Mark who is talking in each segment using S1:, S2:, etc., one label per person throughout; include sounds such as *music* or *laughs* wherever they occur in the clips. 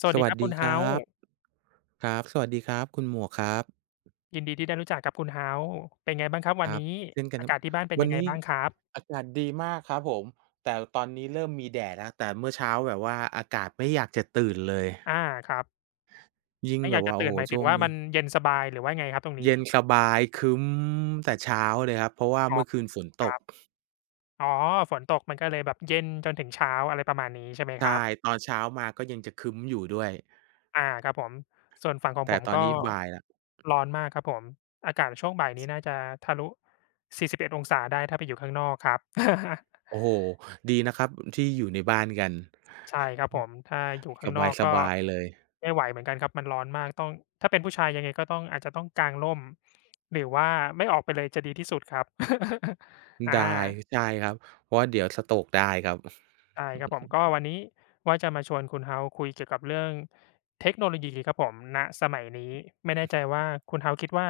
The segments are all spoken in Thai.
S1: ส
S2: ส
S1: วัสดี
S2: วั
S1: ค
S2: ส
S1: รับ
S2: ดี
S1: คุณ h
S2: ค
S1: ฮา s e
S2: รับครับสวัสดีครับคุณหมวกครับ
S1: ยินดีที่ได้รู้จักกับคุณ h ฮา s e เป็นไงบ้างครับ
S2: ค
S1: วัน
S2: รับ
S1: นี้
S2: เช่นกัน
S1: อา
S2: ครับ
S1: กาศที่บ้านเป็น
S2: วัน
S1: ยังไง
S2: นี้
S1: บ้างครับ
S2: อากาศดีมากครับผมแต่ตอนนี้เริ่มมีแดดแล้วแต่เมื่อเช้าแบบว่าอากาศไม่อยากจะตื่นเลย
S1: อาครับ
S2: ยิ่ง
S1: ไม่อ
S2: แบ
S1: ยาก
S2: บ
S1: จะ
S2: ว่าโอ้
S1: ตื่
S2: โฮ
S1: นหมายถึ
S2: ช่
S1: ง
S2: วง
S1: ว่า
S2: นี้
S1: มันเย็นสบายหรือว่าไงครับตรงนี้
S2: เย็นสบายครึ้มแต่เช้าเลยครับเพราะว่า
S1: อ๋อ
S2: เมื่อคืนฝนต
S1: ค
S2: ก
S1: รับอ๋อฝนตกมันก็เลยแบบเย็นจนถึงเช้าอะไรประมาณนี้ใช่ไหมครั
S2: ใช่
S1: บ
S2: ตอนเช้ามาก็ยังจะครึ้มอยู่ด้วย
S1: อาครับผมส่วนฝั่งของผ
S2: แต่
S1: ม
S2: ตอน
S1: ก็
S2: นี้บ่ายแล้ว
S1: ร้อนมากครับผมอากาศช่วงบ่ายนี้น่าจะทะลุ41อดองศาได้ถ้าไปอยู่ข้างนอกครับ *laughs*
S2: โอ้โฮดีนะครับที่อยู่ในบ้านกัน
S1: ใช่ครับผมถ้าอยู่ข้างนอก
S2: ส
S1: ก็
S2: บายๆเลย
S1: ไม่ไหวเหมือนกันครับมันร้อนมากต้องถ้าเป็นผู้ชายยังไงก็ต้องอาจจะต้องกางร่มหรือว่าไม่ออกไปเลยจะดีที่สุดครับ *laughs* อา
S2: ได้ใช่ครับเพราะว่าเดี๋ยว stroke ได้ครับ
S1: ใช่
S2: อือ
S1: ครับ
S2: อื
S1: ผ
S2: อ
S1: มก็วันนี้ว่าจะมาชวนคุณเฮาคุยเกี่ยวกับเรื่องเทคโนโลยีครับผมณสมัยนี้ไม่แน่ใจว่าคุณเฮาคิดว่า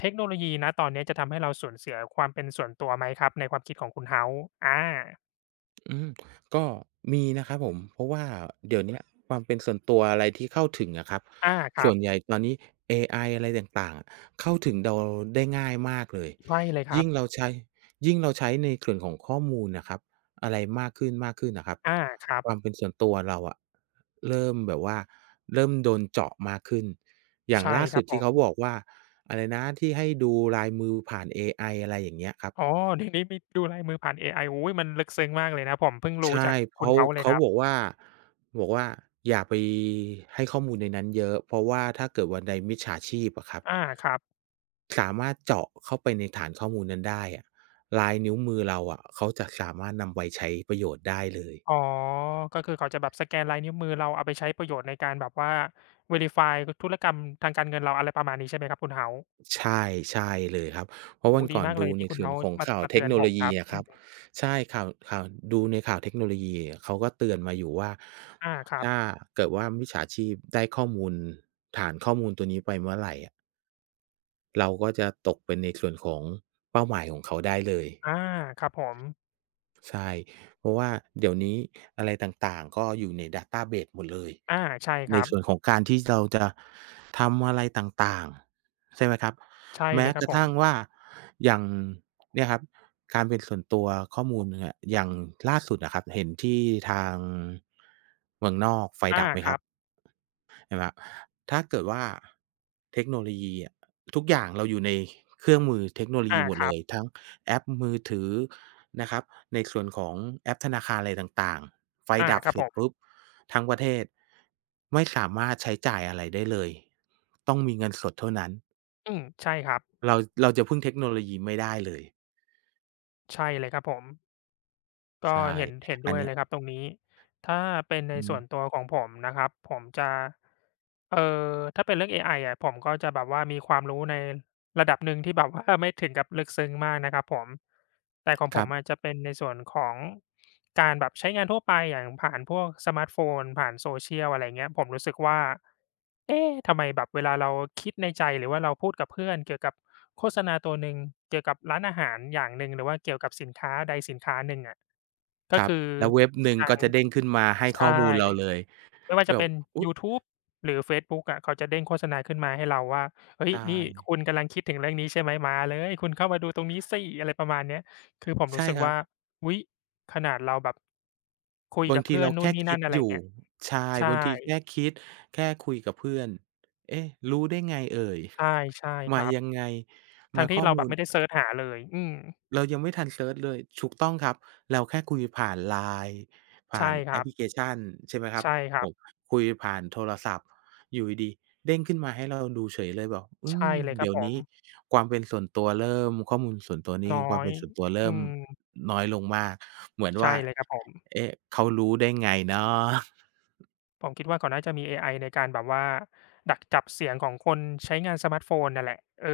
S1: เทคโนโลยีณตอนนี้จะทำให้เราสูญเสียความเป็นส่วนตัวไหมครับในความคิดของคุณเฮาอ่า
S2: อืมก็มีนะครับผมเพราะว่าเดี๋ยวเนี้ยความเป็นส่วนตัวอะไรที่เข้าถึงอะครับ
S1: อาครั
S2: ส่
S1: บ
S2: วนใหญ่ตอนนี้เอไออะไรต่างๆอะเข้าถึงเราได้ง่ายมากเลย
S1: ใช่เลยครั
S2: ยิ่
S1: บ
S2: งเราใช้ยิ่งเราใช้ในส่วนของข้อมูลน่ะครับอะไรมากขึ้นมากขึ้นน่ะครับ
S1: อาครับ
S2: ความเป็นส่วนตัวเราอะเริ่มแบบว่าเริ่มโดนเจาะมากขึ้นอย่าง
S1: ใช่
S2: ล่า
S1: ค
S2: สุ
S1: รั
S2: ด
S1: บผ
S2: ที่เขา
S1: ม
S2: บอกว่าอะไรนะที่ให้ดูลายมือผ่านเอไออะไรอย่างเงี้ยครับ
S1: อ๋อเดี๋ยวนี้มีดูลายมือผ่านเอไอโอ้โฮมันลึกซึ้งมากเลยนะผมเพิ่งรู้
S2: ใช่
S1: จากคุณ
S2: เขา
S1: House เลย
S2: เขา
S1: ครั
S2: บอก
S1: บ
S2: ว่าบอกว่าอย่าไปให้ข้อมูลในนั้นเยอะเพราะว่าถ้าเกิดวันใดมิจฉาชีพอะครับ
S1: อาครับ
S2: สามารถเจาะเข้าไปในฐานข้อมูลนั้นได้อะลายนิ้วมือเราอะเขาจะสามารถนำไปใช้ประโยชน์ได้เลย
S1: อ๋อก็คือเขาจะแบบสแกนลายนิ้วมือเราเอาไปใช้ประโยชน์ในการแบบว่า Verify ธุรกรรมทางการเงินเราอะไรประมาณนี้ใช่ไหมครับคุณ House?
S2: ใช่ใช่เลยครับเพราะ
S1: โอ้
S2: วั
S1: โฮ
S2: น
S1: ดี
S2: ก่อน
S1: มากเล
S2: ดู
S1: ย
S2: ใน
S1: ที่คุณ
S2: ส่วนข
S1: House
S2: อง
S1: มา
S2: ข่าว
S1: มา
S2: เทค
S1: เตือน
S2: โน
S1: ผ
S2: โล
S1: มค
S2: ยี
S1: รับ
S2: อะค
S1: อื
S2: รับ
S1: ม
S2: ใช่ข่าวข่าวดูในข่าวเทคโนโลยีอะเขาก็เตือนมาอยู่ว่า
S1: อาครับ
S2: ถ้าเกิดว่ามิจฉาชีพได้ข้อมูลฐานข้อมูลตัวนี้ไปเมื่อไรอะ เราก็จะตกเป็นในส่วนของเป้าหมายของเขาได้เลย
S1: อาครับผม
S2: ใช่เพราะว่าเดี๋ยวนี้อะไรต่างๆก็อยู่ในดัตต้าเบสหมดเลย
S1: อาใช่ค
S2: ใน
S1: รับ
S2: ส่วนของการที่เราจะทำอะไรต่างๆใช่ไหมครับ
S1: ใช่
S2: แม้
S1: เลยค
S2: ก
S1: รับ
S2: ระ
S1: ผม
S2: ทั่งว่าอย่างเนี่ยครับการเป็นส่วนตัวข้อมูลเนี่ยอย่างล่าสุดอะครับเห็นที่ทางเมืองนอกไฟดั
S1: อา
S2: บไหม
S1: ค
S2: ครั
S1: รั
S2: บ
S1: บ
S2: อะถ้าเกิดว่าเทคโนโลยีอะทุกอย่างเราอยู่ในเครื่องมือเทคโนโลยี
S1: อา
S2: หมด
S1: ค
S2: เล
S1: รับ
S2: ยทั้งแอปมือถือนะครับในส่วนของแอปธนาคารอะไรต่างๆไฟ
S1: อา
S2: ดับ
S1: ครับ
S2: เสร็
S1: ผ
S2: จ
S1: ม
S2: ปุ๊บทั้งประเทศไม่สามารถใช้จ่ายอะไรได้เลยต้องมีเงินสดเท่านั้น
S1: อืมใช่ครับ
S2: เราเราจะพึ่งเทคโนโลยีไม่ได้เลย
S1: ใช่เลยครับผม ก็
S2: ใช่
S1: เห็น
S2: อั
S1: ด้
S2: น
S1: วย
S2: เนี้ย
S1: เลยครับตรงนี้ถ้าเป็นใน
S2: อื
S1: ส่
S2: ม
S1: วนตัวของผมนะครับผมจะถ้าเป็นเรื่องเอไออะผมก็จะแบบว่ามีความรู้ในระดับหนึ่งที่แบบว่าไม่ถึงกับลึกซึ้งมากนะครับผมแต่ของ
S2: ค
S1: ผ
S2: รั
S1: มอะ
S2: บ
S1: จะเป็นในส่วนของการแบบใช้งานทั่วไปอย่างผ่านพวกสมาร์ตโฟนผ่าน social อะไรเงี้ยผมรู้สึกว่าเอ๊ะทำไมแบบเวลาเราคิดในใจหรือว่าเราพูดกับเพื่อนเกี่ยวกับโฆษณาตัวหนึ่งเกี่ยวกับร้านอาหารอย่างหนึ่งหรือว่าเกี่ยวกับสินค้าใดสินค้าหนึ่งอะ
S2: ค
S1: ก็
S2: รับ
S1: คือ
S2: แล้วเว็บหนึ่ง
S1: ทา
S2: ก็
S1: ง
S2: จะเด้งขึ้นมาให้ข้
S1: ใช่
S2: อมูลเราเลย
S1: ไม่ว่าจะ
S2: แบบ
S1: เป็น
S2: อุ๊ย
S1: ยูทูบหรือเฟซบุ๊กอะเขาจะเด้งโฆษณาขึ้นมาให้เราว่าเฮ้
S2: ใช
S1: ยนี่
S2: ่
S1: คุณกำลังคิดถึงเรื่องนี้ใช่ไหมมาเลยคุณเข้ามาดูตรงนี้สิอะไรประมาณเนี้ยคือผมรู้
S2: ใช่
S1: สึก
S2: ครับ
S1: ว่าอุ๊ยขนาดเราแบบคุย
S2: บาง
S1: กับ
S2: ที
S1: เพื่อ
S2: เรา
S1: นนู่น
S2: แค่
S1: นี่
S2: คิ
S1: นั่
S2: ด
S1: นอะไร
S2: อ
S1: อย่าง
S2: ยู่
S1: เงี้ย
S2: ใช่
S1: ใช่
S2: บางทีแค่คิดแค่คุยกับเพื่อน เอ๊ะรู้ได้ไงเอ่ย
S1: ใช่ใช่ค
S2: มา
S1: รับ
S2: ยังไงมา
S1: ทั้งที่
S2: ข้อ
S1: เราแบ
S2: มู
S1: บ
S2: ล
S1: ไม่ได้เซิร์ชหาเลยอืม
S2: เรายังไม่ทันเซิร์ชเลยถูกต้องครับเราแค่คุยผ่าน LINE ผ่า
S1: ใช่
S2: น
S1: ค
S2: แอ
S1: รั
S2: ปพ
S1: บ
S2: ลิเคชันใช่ไหมครับ
S1: ใช่ค
S2: ผ
S1: รับ
S2: มคุยผ่านโทรศัพท์อยู่ดีๆเด้งขึ้นมาให้เราดูเฉยเลยบอกอื
S1: ใช่
S2: ม
S1: เลยครับ
S2: เดี๋ยว
S1: ผม
S2: นี้ความเป็นส่วนตัวเริ่มข้อมูลส่วนตัวนี่
S1: น้อ
S2: ความ
S1: ย
S2: เป็นส่วนตัว
S1: อื
S2: เริ่ม
S1: ม
S2: น้อยลงมากเหมือน
S1: ใช่
S2: ว่า
S1: เลยครับผม
S2: เอ๊ะเขารู้ได้ไงเนาะ
S1: ผมคิดว่าเขาน่าจะมีเอไอในการแบบว่าดักจับเสียงของคนใช้งานสมาร์ตโฟนนั่นแหละเออ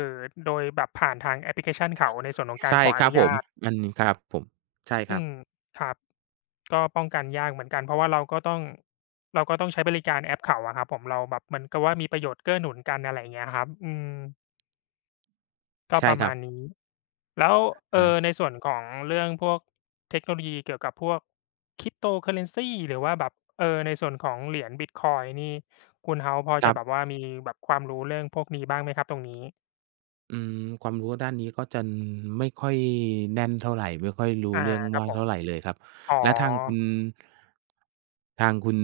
S1: โดยแบบผ่านทางแอปพลิเคชันเขาในส่วนของการ
S2: ใช่
S1: ขอ
S2: ค
S1: อ
S2: รับ
S1: นุ
S2: ผม
S1: ญาต
S2: มันครับผมใช่ค
S1: อื
S2: รับ
S1: มครับก็ป้องกันยากเหมือนกันเพราะว่าเราก็ต้องใช้บริการแอปเขาอะครับผมเราแบบเหมือนกับว่ามีประโยชน์เกื้อหนุนกันอะไรอย่างเงี้ยครับอืม ก็
S2: ใช่
S1: ประ
S2: ครั
S1: มา
S2: บ
S1: ณนี้ แล้ว
S2: ใช่
S1: ในส่วนของเรื่องพวกเทคโนโลยีเกี่ยวกับพวก Cryptocurrency หรือว่าแบบในส่วนของเหรียญบิตคอยน์นี่คุณเฮาส์พอ
S2: ครั
S1: จะแบบ
S2: บ
S1: ว่ามีแบบความรู้เรื่องพวกนี้บ้างไหมครับตรงนี้
S2: อืมความรู้ด้านนี้ก็จะไม่ค่อยแน่นเท่าไรไม่ค่อยรู้
S1: อา
S2: เรื่อง
S1: ครั
S2: มา
S1: บ
S2: ก
S1: ผม
S2: เท่าไรเลยครับ
S1: อ๋อ
S2: แล้วทางคุณ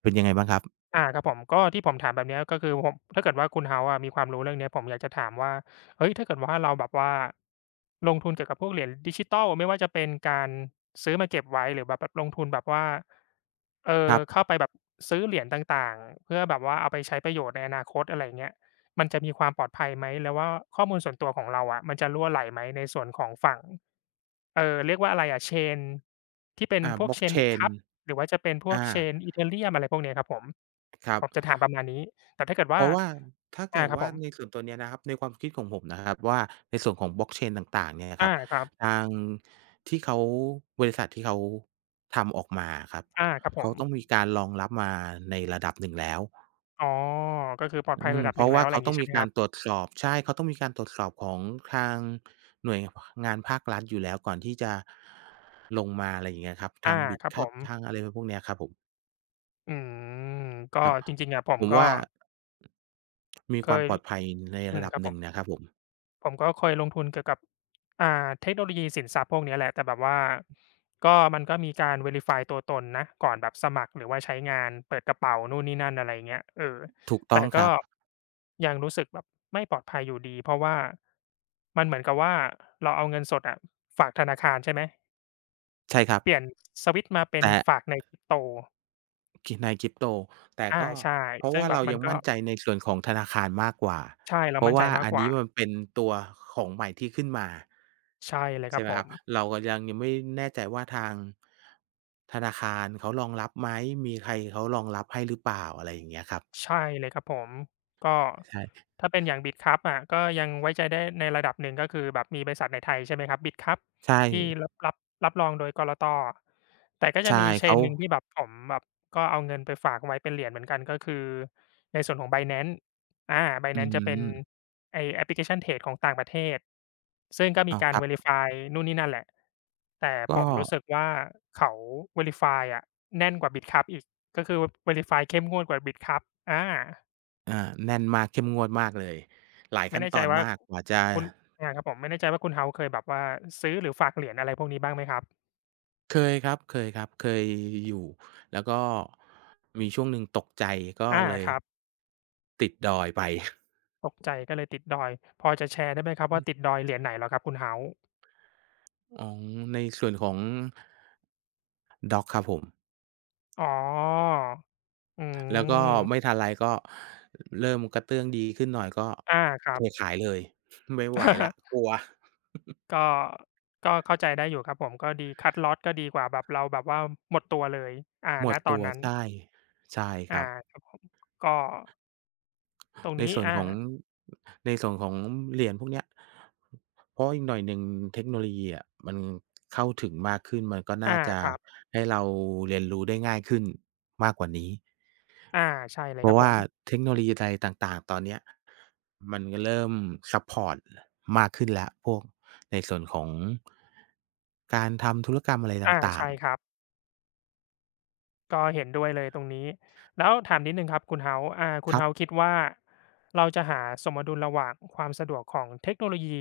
S2: เป็นยังไงบ้างครับ
S1: อาครับผมก็ที่ผมถามแบบเนี้ยก็คือผมถ้าเกิดว่าคุณ House อะมีความรู้เรื่องเนี้ยผมอยากจะถามว่าเฮ้ยถ้าเกิดว่าเราแบบว่าลงทุนเกี่ยวกับพวกเหรียญดิจิทัลไม่ว่าจะเป็นการซื้อมาเก็บไว้หรือแบบลงทุนแบบว่า
S2: ครับ
S1: เข้าไปแบบซื้อเหรียญต่างๆเพื่อแบบว่าเอาไปใช้ประโยชน์ในอนาคตอะไรอย่างเงี้ยมันจะมีความปลอดภัยไหมแล้วว่าข้อมูลส่วนตัวของเราอะมันจะรั่วไหลไหมในส่วนของฝั่งเรียกว่าอะไรอะเชนที่เป็น
S2: อ่า
S1: พวกเชน
S2: Blockchain
S1: Bitkub หรือว่าจะเป็นพวก
S2: อา
S1: Chain Ethereum อะไรพวกเนี้ยครับผม
S2: ครับ
S1: ผมจะถามประมาณนี้แต่ถ้าเกิด
S2: เพ
S1: ว่า
S2: ราะว่าถ้า
S1: อา
S2: เกิด
S1: ครับ
S2: ว่า
S1: ผม
S2: ในส่วนตัวเนี้ยนะครับในความคิดของผมนะครับว่าในส่วนของ Blockchain ต่างๆเนี่ยค
S1: อา
S2: รับ
S1: ครับ
S2: ทางที่เขาบริษัทที่เขาทำออกมาอะครับ
S1: อาครับผ
S2: เขา
S1: ม
S2: ต้องมีการรองรับมาในระดับหนึ่งแล้ว
S1: อ๋อก็คือปลอดภัยระดับ
S2: เพ
S1: หนึ่ง
S2: ราะ
S1: แล้
S2: ว่า
S1: วอะไร
S2: เขา
S1: อย่าง
S2: ต้อ
S1: งี้
S2: ง
S1: ใช่
S2: มี
S1: ไหมค
S2: การ
S1: รั
S2: ต
S1: บ
S2: รวจสอบใช่เขาต้องมีการตรวจสอบของทางหน่วยงานภาครัฐอยู่แล้วก่อนที่จะลงมาอะไรอย่างเงี้ยครับทาง
S1: อาครับผ
S2: BitCut
S1: ม
S2: ทางอะไรพวกเนี้ยครับผม
S1: อืมก็
S2: ครับ
S1: จริงๆอะผ
S2: ผ
S1: ม
S2: ม
S1: ก็
S2: ว่ามีค
S1: เค
S2: วาม
S1: ย
S2: ปลอดภัยใน
S1: อื
S2: ระ
S1: ม
S2: ดับ
S1: ครับ
S2: ห
S1: ผ
S2: นึ่ง
S1: ม
S2: นะครับผม
S1: ผมก็เคยลงทุนเกี่ยวกับอ่าเทคโนโลยีสินทรัพย์พวกเนี้ยแหละ แต่แบบว่าก็มันก็มีการ Verify ตัวตนนะก่อนแบบสมัครหรือว่าใช้งานเปิดกระเป๋านู่นนี่นั่นอะไรอย่างเงี้ยเออ
S2: ถูกต้
S1: แต่
S2: องค
S1: ก็
S2: รับ
S1: ยังรู้สึกแบบไม่ปลอดภัยอยู่ดี เพราะว่ามันเหมือนกับว่าเราเอาเงินสดอะฝากธนาคารใช่ไหม
S2: ใช่ครับ
S1: เปลี่ยนสวิตช์มาเป็น
S2: แต่
S1: ฝากใน Crypto
S2: คิใน Crypto แต่
S1: อา
S2: ก็
S1: ใช่
S2: เพราะ
S1: ซึ่ง
S2: ว่า
S1: แบ
S2: เรา
S1: บมั
S2: ยั
S1: น
S2: ง
S1: ก็
S2: มั่นใจในส่วนของธนาคารมากกว่า
S1: ใช่
S2: เพ
S1: เรา
S2: ราะ
S1: มั่นใจ
S2: ว่า
S1: มาก
S2: อัน
S1: กว่า
S2: นี้มันเป็นตัวของใหม่ที่ขึ้นมา
S1: ใช่เลยค
S2: ใช่
S1: รับ
S2: ไหม
S1: ผ
S2: ครับ
S1: ม
S2: เราก็ยังไม่แน่ใจว่าทางธนาคารเขารองรับไหมมีใครเขารองรับให้หรือเปล่าอะไรอย่างเงี้ยครับ
S1: ใช่เลยครับผมก็
S2: ใช่
S1: ถ้าเป็นอย่าง BITKUB อะก็ยังไว้ใจได้ในระดับหนึ่งก็คือแบบมีบริษัทในไทยใช่ไหมครับ BITKUB
S2: ใช่
S1: ที่รับรองโดยกลตแต่ก็จะ
S2: ใช่
S1: มี
S2: เขา
S1: chain หนึ่งที่แบบผมแบบก็เอาเงินไปฝากไว้เป็นเหรียญเหมือนกันก็คือในส่วนของ Binance อา
S2: อื
S1: Binance จะเป็น
S2: ม
S1: ไอ้แอปพลิเคชันเทรดของต่างประเทศซึ่งก็มี
S2: อ้าว
S1: กา
S2: ค
S1: ร
S2: รับ
S1: Verify นู่นนี่นั่นแหละแต่ผ
S2: ก็
S1: มรู้สึกว่าเขา Verify อะแน่นกว่า BITKUB อีก ก็คือ Verify เข้มงวดกว่า Bitkub อา
S2: อ่าแน่นมากเข้มงวดมากเลยหลาย
S1: ไม่
S2: ขั้น
S1: แน่
S2: ต
S1: ใจ
S2: อน
S1: ว่า
S2: มากกว่าจะ
S1: คุณอาครับผมไม่แน่ใจว่าคุณ House เคยแบบว่าซื้อหรือฝากเหรียญอะไรพวกนี้บ้างไหมครับ
S2: เคยครับเคยครับเคยอยู่แล้วก็มีช่วงหนึ่งตกใจก็
S1: อา
S2: เลย
S1: ครับ
S2: ติดดอยไป
S1: ตกใจก็เลยติดดอยพอจะแชร์ได้ไหมครับว่าติดดอยเหรียญไหนเหรอครับคุณ House?
S2: *laughs* อ๋อในส่วนของด็อกครับผม
S1: อ๋อ อื
S2: แล้วก็ไม่
S1: ม
S2: ทันไรก็เริ่มกระเตื้องดีขึ้นหน่อยก็
S1: อาครั
S2: เท
S1: บ
S2: ขายเลย *laughs* ไม่ไหวแล้ว
S1: *laughs*
S2: กลัว
S1: ก็เข้าใจได้อยู่ครับผมก็ดีคัตล็อตก็ดีกว่าแบบเราแบบว่าหมดตัวเลยอา
S2: หม
S1: ณ
S2: ด
S1: ตอ
S2: ตั
S1: น
S2: ว
S1: นั้น
S2: ใช่ใช่ครั
S1: อา
S2: บ
S1: ครับผมก็ตรง
S2: ใน
S1: นี้
S2: ส่วนข
S1: อา
S2: องในส่วนของเหรียญพวกเนี้ยเพราะอีกหน่อยหนึ่งเทคโนโลยีอะมันเข้าถึงมากขึ้นมันก็น่า
S1: อา
S2: จะ
S1: ครับ
S2: ให้เราเรียนรู้ได้ง่ายขึ้นมากกว่านี้
S1: อาใช่เล
S2: เพ
S1: ยค
S2: ราะ
S1: รับผ
S2: ว่า
S1: ม
S2: เทคโนโลยีอะไรต่างๆตอนเนี้ยมันก็เริ่มซัปพอร์ตมากขึ้นแล้วพวกในส่วนของการทำธุรกรรมอะไรต
S1: อา
S2: ่า
S1: ใช่
S2: ง
S1: ครับ ก็เห็นด้วยเลยตรงนี้ แล้วถามนิดหนึ่งครับคุณเฮ u s e อ่า
S2: ๆ
S1: คุ
S2: ค
S1: ณ
S2: รับ
S1: เฮา s คิดว่าเราจะหาสมดุลระหว่างความสะดวกของเทคโนโลยี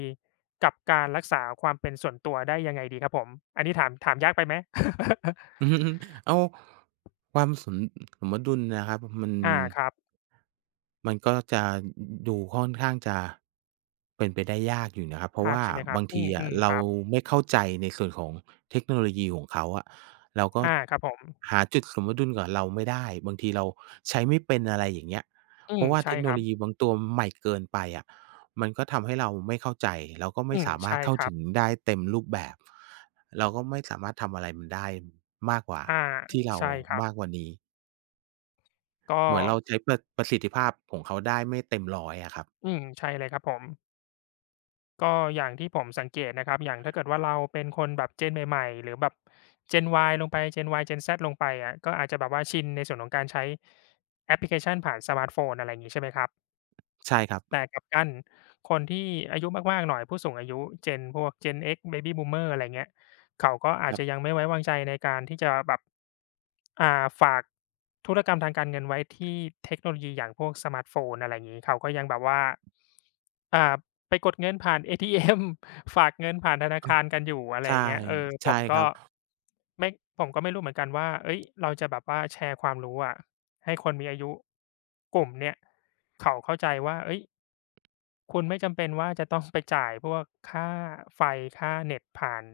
S1: กับการรักษาความเป็นส่วนตัวได้ยังไงดีครับผม อันนี้ถามยากไปไหม *laughs*
S2: *laughs* อืมเอาวความสมดุลนะครับมัน
S1: อาครับ
S2: มันก็จะดูค่อนข้างจะเป็นไปได้ยากอยู่นะครับเพราะ
S1: ยาก
S2: ว่า
S1: ใช่ไหมครับ
S2: บาง
S1: อื
S2: ทีอะ
S1: มๆค
S2: เรา
S1: รับ
S2: ไม่เข้าใจในส่วนของเทคโนโลยีของเขาอะเราก็
S1: อาครับผม
S2: หาจุดสมดุลกับเราไม่ได้บางทีเราใช้ไม่เป็นอะไรอย่างเงี้ย
S1: อื
S2: เพ
S1: ม
S2: ราะว่า
S1: ใช่
S2: เทคโน
S1: ครั
S2: โล
S1: บ
S2: ยีบางตัวใหม่เกินไปอะมันก็ทำให้เราไม่เข้าใจแล้วก็ไม่
S1: อืม
S2: สามาร
S1: ใช่
S2: ถเข้า
S1: ครั
S2: ถึ
S1: บ
S2: งได้เต็มรูปแบบ เราก็ไม่สามารถทำอะไรมันได้มากกว่า
S1: อา
S2: ที่เรา
S1: ใช่ครับ
S2: มากกว่านี้
S1: ก็
S2: เหมือนเราใช้ประสิทธิภาพของเขาได้ไม่เต็มร้อยอะครับ
S1: อืมใช่เลยครับผม ก็อย่างที่ผมสังเกตนะครับ อย่างถ้าเกิดว่าเราเป็นคนแบบ Gen ใหม่ๆหรือแบบ Gen Y ลงไป Gen Y Gen Z ลงไปอะก็อาจจะแบบว่าชินในส่วนของการใช้แอปพลิเคชันผ่านสมาร์ทโฟนอะไรอย่างงี้ใช่ไหมครับ
S2: ใช่ครับ
S1: แต่กลับกันคนที่อายุมากๆหน่อยผู้สูงอายุ Gen พวก Gen X Baby Boomer อะไรเงี้ยเขาก็
S2: ค
S1: อาจ
S2: รั
S1: จะยัง
S2: บ
S1: ไม่ไว้วางใจในการที่จะแบบ อ่าฝากธุรกรรมทางการเงินไว้ที่เทคโนโลยีอย่างพวกสมาร์ทโฟนอะไรอย่างงี้เขาก็ยังแบบว่าอ่าไปกดเงินผ่าน ATM *laughs* ฝากเงินผ่านธนาคารกันอยู่อะไรอ
S2: ใช่
S1: ย่างเงี้ยเออผ
S2: ใช่
S1: ม
S2: ค
S1: ก็
S2: รับ
S1: ไม่ผมก็ไม่รู้เหมือนกันว่าเฮ้ยเราจะแบบว่าแชร์ความรู้อะให้คนมีอายุกลุ่มเนี่ยเขาเข้าใจว่าเฮ้ย คุณไม่จำเป็นว่าจะต้อง *laughs* ไปจ่ายพวกค่าไฟค่าเน็ตผ่าน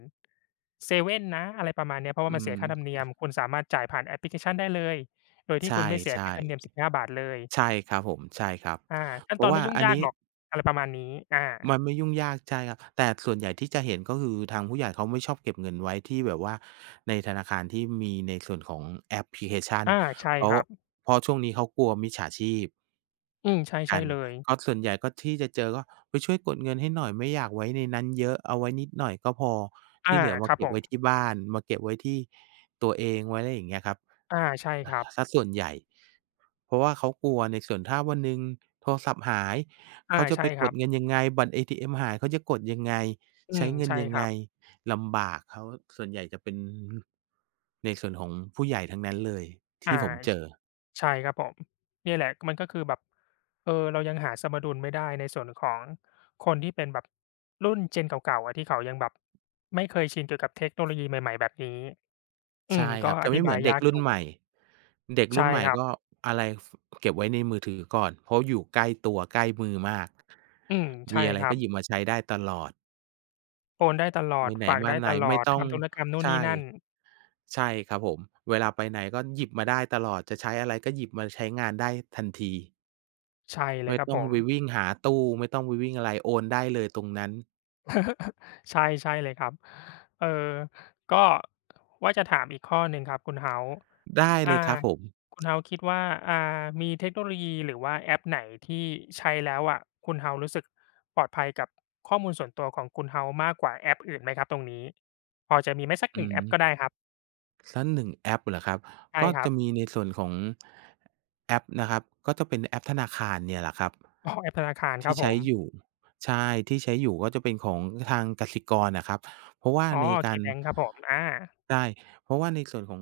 S1: เซเว่นนะอะไรประมาณเนี้ยเพราะ
S2: อื
S1: ว่ามันเสีย
S2: ม
S1: ค่าธรรมเนียมคุณสามารถจ่ายผ่านแอปพลิเคชันได้เลยโดย
S2: ใ
S1: ที่คุณไม่เสียค่าธรร
S2: ช่
S1: มเนียม15 บาทเลย
S2: ๆใช่ครับผมใช่ครับ
S1: อาขั้
S2: เพ
S1: นต
S2: ราะ
S1: อน
S2: ว่า
S1: ไม่ยุ่ง
S2: อัน
S1: ยาก
S2: นี้
S1: หรอกอะไรประมาณนี้อา
S2: มันไม่ยุ่งยากใช่ครับแต่ส่วนใหญ่ที่จะเห็นก็คือทางผู้ใหญ่เขาไม่ชอบเก็บเงินไว้ที่แบบว่าในธนาคารที่มีในส่วนของแอปพลิเคชัน
S1: อาใช่
S2: เพราะ
S1: ครับ
S2: เพราะช่วงนี้เขากลัวมิจฉาชีพ
S1: อืมใช่ใช่
S2: กัน
S1: เลย
S2: ก็ส่วนใหญ่ก็ที่จะเจอก็ไปช่วยกดเงินให้หน่อยไม่อยากไว้ในนั้นเยอะเอาไว้นิดหน่อยก็พอที่
S1: อา
S2: เหลือมา
S1: ครับ
S2: เก็
S1: ผ
S2: บ
S1: ม
S2: ไว้ที่บ้านมาเก็บไว้ที่ตัวเองไว้อะไรอย่างเงี้ยครับ
S1: อาใช่ค
S2: อา
S1: รับ
S2: เสียส่วนใหญ่เพราะว่าเขากลัวในส่วนถ้าวันหนึ่งโทรศัพท์หาย
S1: อา
S2: เขาจะไป
S1: ใช่ค
S2: ก
S1: รั
S2: ด
S1: บ
S2: เงินยังไงบัตรเอทีเอ็มหายเขาจะกดยังไง
S1: อื
S2: ใช้
S1: ม
S2: เงิน
S1: ใช่
S2: ยัง
S1: ค
S2: ไง
S1: รับ
S2: ลำบากเขาส่วนใหญ่จะเป็นในส่วนของผู้ใหญ่ทั้งนั้นเลยที่
S1: อา
S2: ผมเจอ
S1: ใช่ครับผมเนี่ยแหละมันก็คือแบบเออเรายังหาสมดุลไม่ได้ในส่วนของคนที่เป็นแบบรุ่น Gen เก่าๆอะที่เขายังแบบไม่เคยชินเกี่ยวกับเทคโนโลยีใหม่ๆแบบนี้อื
S2: ใช่
S1: ม
S2: ค
S1: ก็
S2: รับ
S1: อ
S2: จะ
S1: ธิ
S2: ไม่เหมื
S1: บา
S2: อ
S1: ย
S2: นเด็
S1: ยา
S2: ก
S1: กอ
S2: รุ่น
S1: ยู่
S2: ใหม่เด็กรุ่
S1: ใช่
S2: นใหม่
S1: ครับ
S2: ก็อะไรฟเก็บไว้ในมือถือก่อนเพราะอยู่ใกล้ตัวใกล้มือมาก
S1: อืม
S2: มี
S1: ใช่
S2: อะไร
S1: ครั
S2: ก็
S1: บ
S2: หยิบมาใช้ได้ตลอด
S1: โอนได้ตลอ
S2: ไป
S1: ด
S2: ไหน
S1: ฝาก
S2: มา
S1: ได้
S2: ไหน
S1: ตล
S2: ไม่
S1: อด
S2: ต้อง
S1: ทำธุรกรรมนู่น
S2: ใช่
S1: นี่นั่น
S2: ใช่ครับผมเวลาไปไหนก็หยิบมาได้ตลอดจะใช้อะไรก็หยิบมาใช้งานได้ทันที
S1: ใช่เลย
S2: ไม่
S1: ครับ
S2: ต้
S1: ผ
S2: อง
S1: ม
S2: ไปวิ่งหาตู้ไม่ต้องไปวิ่งอะไรโอนได้เลยตรงนั้น
S1: *laughs* ใช่ใช่เลยครับเออก็ว่าจะถามอีกข้อหนึ่งครับคุณ House
S2: ได้เล
S1: อ่า
S2: ยครับผม
S1: คุณ House คิดว่าอ่ามีเทคโนโลยีหรือว่าแอปไหนที่ใช้แล้วอะคุณ House รู้สึกปลอดภัยกับข้อมูลส่วนตัวของคุณ House มากกว่าแอปอื่นไหมครับตรงนี้พอจะมีไหมสักห
S2: อื
S1: นึ่งแอ
S2: ม
S1: ปก็ได้ครับ
S2: สักหนึ่งแอปเหรอครับ
S1: ใช่
S2: ก็
S1: ครั
S2: จะ
S1: บ
S2: มีในส่วนของแอปนะครับก็จะเป็นแอปธนาคารเนี่ยแหละครับ
S1: อ๋อแอปธนาคารค
S2: ที่
S1: รับผ
S2: ใช้
S1: ม
S2: อยู่ใช่ที่ใช้อยู่ก็จะเป็นของทางกสิกรอะครับเพราะว่า
S1: อ๋อ
S2: ในการ
S1: KBank ครับผมอา
S2: ใช่เพราะว่าในส่วนของ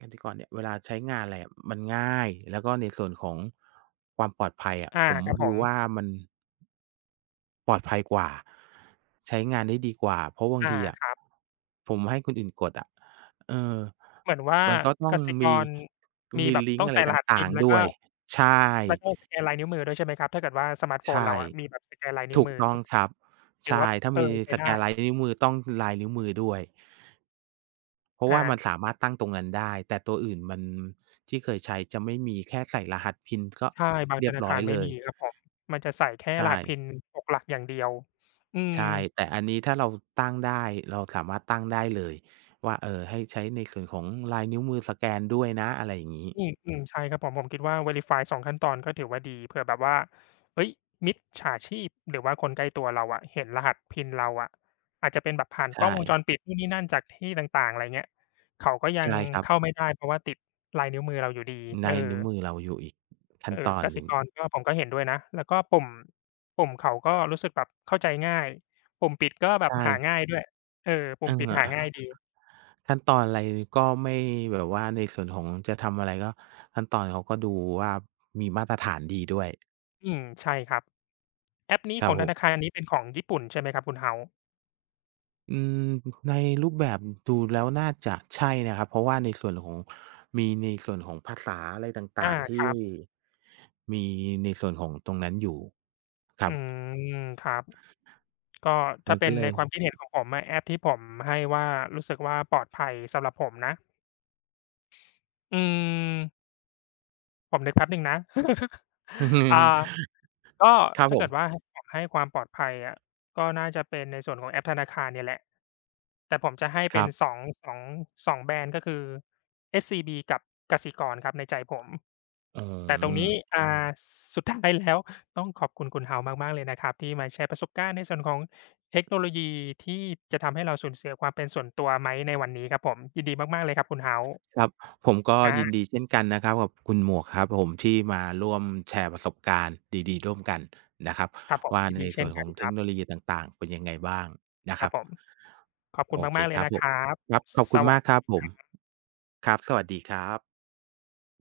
S2: กสิกรเนี่ยเวลาใช้งานอะไรอะมันง่ายแล้วก็ในส่วนของความปลอดภัยอะ
S1: อา
S2: ผม
S1: ครับผ
S2: ดู
S1: ม
S2: ว่ามัน ปลอดภัยกว่าใช้งานได้ดีกว่าเพราะบาง
S1: อา
S2: ทีอะ
S1: ครับ
S2: ผมให้คนอื่นกดอะเออ
S1: เหมือนว่า
S2: มันก็ต้
S1: ก
S2: อง
S1: สิก
S2: มี
S1: รมี
S2: มี
S1: แบบ
S2: ลิง
S1: ต้
S2: ก์
S1: อง
S2: อะไร
S1: ใส่
S2: ต
S1: รหัส
S2: ่า
S1: PIN
S2: ง
S1: แล้
S2: ๆ
S1: ว
S2: ด้
S1: ก็
S2: วยใช่
S1: มันก็อสแกนลายนิ้วมือด้วยใช่ไหมครับถ้าเกิดว่าสมาร์ตโฟน
S2: ใช่
S1: เราอะมีแบบสแกนลายนิ้ว
S2: ถูก
S1: มือ
S2: ต้อง
S1: ก็
S2: ครับ
S1: ถือ
S2: ใช่
S1: ว่า
S2: ถ้า
S1: เออ
S2: มี
S1: ใช้
S2: ส
S1: ได้
S2: แกนลายนิ้วมือต้องลายนิ้วมือด้วยเพราะว่า
S1: อา
S2: มันสามารถตั้งตรงนั้นได้แต่ตัวอื่นมันที่เคยใช้จะไม่มีแค่ใส่รหัส PIN ก็
S1: ใช่บาง
S2: เรี
S1: ธ
S2: ยบ
S1: นา
S2: ร้อ
S1: คา
S2: ย
S1: ร
S2: เล
S1: ไม่
S2: ย
S1: มีครับผมมันจะใส่แค่ร
S2: ใช่
S1: หัส PIN หกหลักอย่างเดียวอืม
S2: ใช่แต่อันนี้ถ้าเราตั้งได้เราสามารถตั้งได้เลยว่าให้ใช้ในส่วนของลายนิ้วมือสแกนด้วยนะอะไรอย่างงี้
S1: อืมๆใช่ครับผมผมคิดว่า Verify 2ขั้นตอนก็ถือว่าดีเผื่อแบบว่าเฮ้ยมิจฉาชีพหรือว่าคนใกล้ตัวเราอะเห็นรหัส PIN เราอะอาจจะเป็นแบบผ่านกล้อง
S2: ใช่
S1: วงจรปิดนู่นนี่นั่นจากที่ต่างๆอะไรเงี้ยเขาก็ยัง
S2: ใช่ครั
S1: เข้า
S2: บ
S1: ไม่ได้เพราะว่าติดลายนิ้วมือเราอยู่ดีเอ
S2: ลา
S1: อ
S2: ยนิ้วมือเราอยู่อีกขั้
S1: เอ
S2: นต
S1: อ
S2: อน
S1: ก
S2: ห
S1: สิ
S2: นึ่ง
S1: กรก็ผมก็เห็นด้วยนะแล้วก็ปุ่มเขาก็รู้สึกแบบเข้าใจง่ายปุ่มปิดก็แบบหา
S2: ใช่
S1: ง่ายด้วยเออปุ่
S2: เอ
S1: มปิดหาง่าย
S2: อ
S1: ดี
S2: ขั้นตอนอะไรก็ไม่แบบว่าในส่วนของจะทำอะไรก็ขั้นตอนเขาก็ดูว่ามีมาตรฐานดีด้วย
S1: อืมใช่ครับแอปนี้
S2: ค
S1: ข
S2: รั
S1: อ
S2: บ
S1: ง
S2: ผ
S1: ธนาคา
S2: ม
S1: รนี้เป็นของญี่ปุ่นใช่ไหมครับคุณ House?
S2: อืมในรูปแบบดูแล้วน่าจะใช่นะครับเพราะว่าในส่วนของมีในส่วนของภาษาอะไรต่า
S1: อา
S2: งๆที่
S1: ครับ
S2: มีในส่วนของตรงนั้นอยู่ครั
S1: อื
S2: บ
S1: มครับก็
S2: มั
S1: ถ้า
S2: น
S1: เป็
S2: ก็
S1: น
S2: เล
S1: ใน
S2: ย
S1: ความคิดเห็นของผมอะแอปที่ผมให้ว่ารู้สึกว่าปลอดภัยสำหรับผมนะอืมผมนึกแป๊บหนึ่งนะ *laughs* อ่า
S2: *laughs*
S1: ก็
S2: ครับผ
S1: ถ้าเกิดว่า
S2: ม
S1: ให้อยากให้ความปลอดภัยอะก็น่าจะเป็นในส่วนของแอปธนาคารเนี่ยแหละแต่ผมจะให้
S2: ค
S1: เป็
S2: รั
S1: นส
S2: บ
S1: องสองสองแบรนด์ก็คือ SCB กับกสิกรครับในใจผม
S2: อื
S1: แต่ตรง
S2: ม
S1: นี้อ่าสุดท้ายแล้วต้องขอบคุณคุณ House มากๆเลยนะครับที่มาแชร์ประสบการณ์ในส่วนของเทคโนโลยีที่จะทำให้เราสูญเสียความเป็นส่วนตัวไหมในวันนี้ครับผมยินดีมากๆเลยครับคุณ House
S2: ครับผมก็ยินดี
S1: อา
S2: เช่นกันนะครับกับคุณหมวกครับผมที่มาร่วมแชร์ประสบการณ์ดีๆร่วมกันนะครับ
S1: ครับผม
S2: ว่า
S1: ยิน
S2: ใน
S1: ดี
S2: ส่
S1: เช่
S2: ว
S1: น
S2: นข
S1: กั
S2: อ
S1: น
S2: ง
S1: ค
S2: เทค
S1: รั
S2: โนโล
S1: บ
S2: ยีต่างๆเป็นยังไงบ้างนะ
S1: ค
S2: ค
S1: รั
S2: รั
S1: บ
S2: บ
S1: ผมขอบคุณ
S2: โอเค
S1: มากๆเล
S2: ค
S1: ย
S2: รับ
S1: นะ
S2: ผ
S1: ค
S2: ม
S1: รับ
S2: ครับขอบ
S1: ส
S2: คุณ
S1: วั
S2: มากค
S1: ส
S2: รับผม ครับ สวัสดีครับ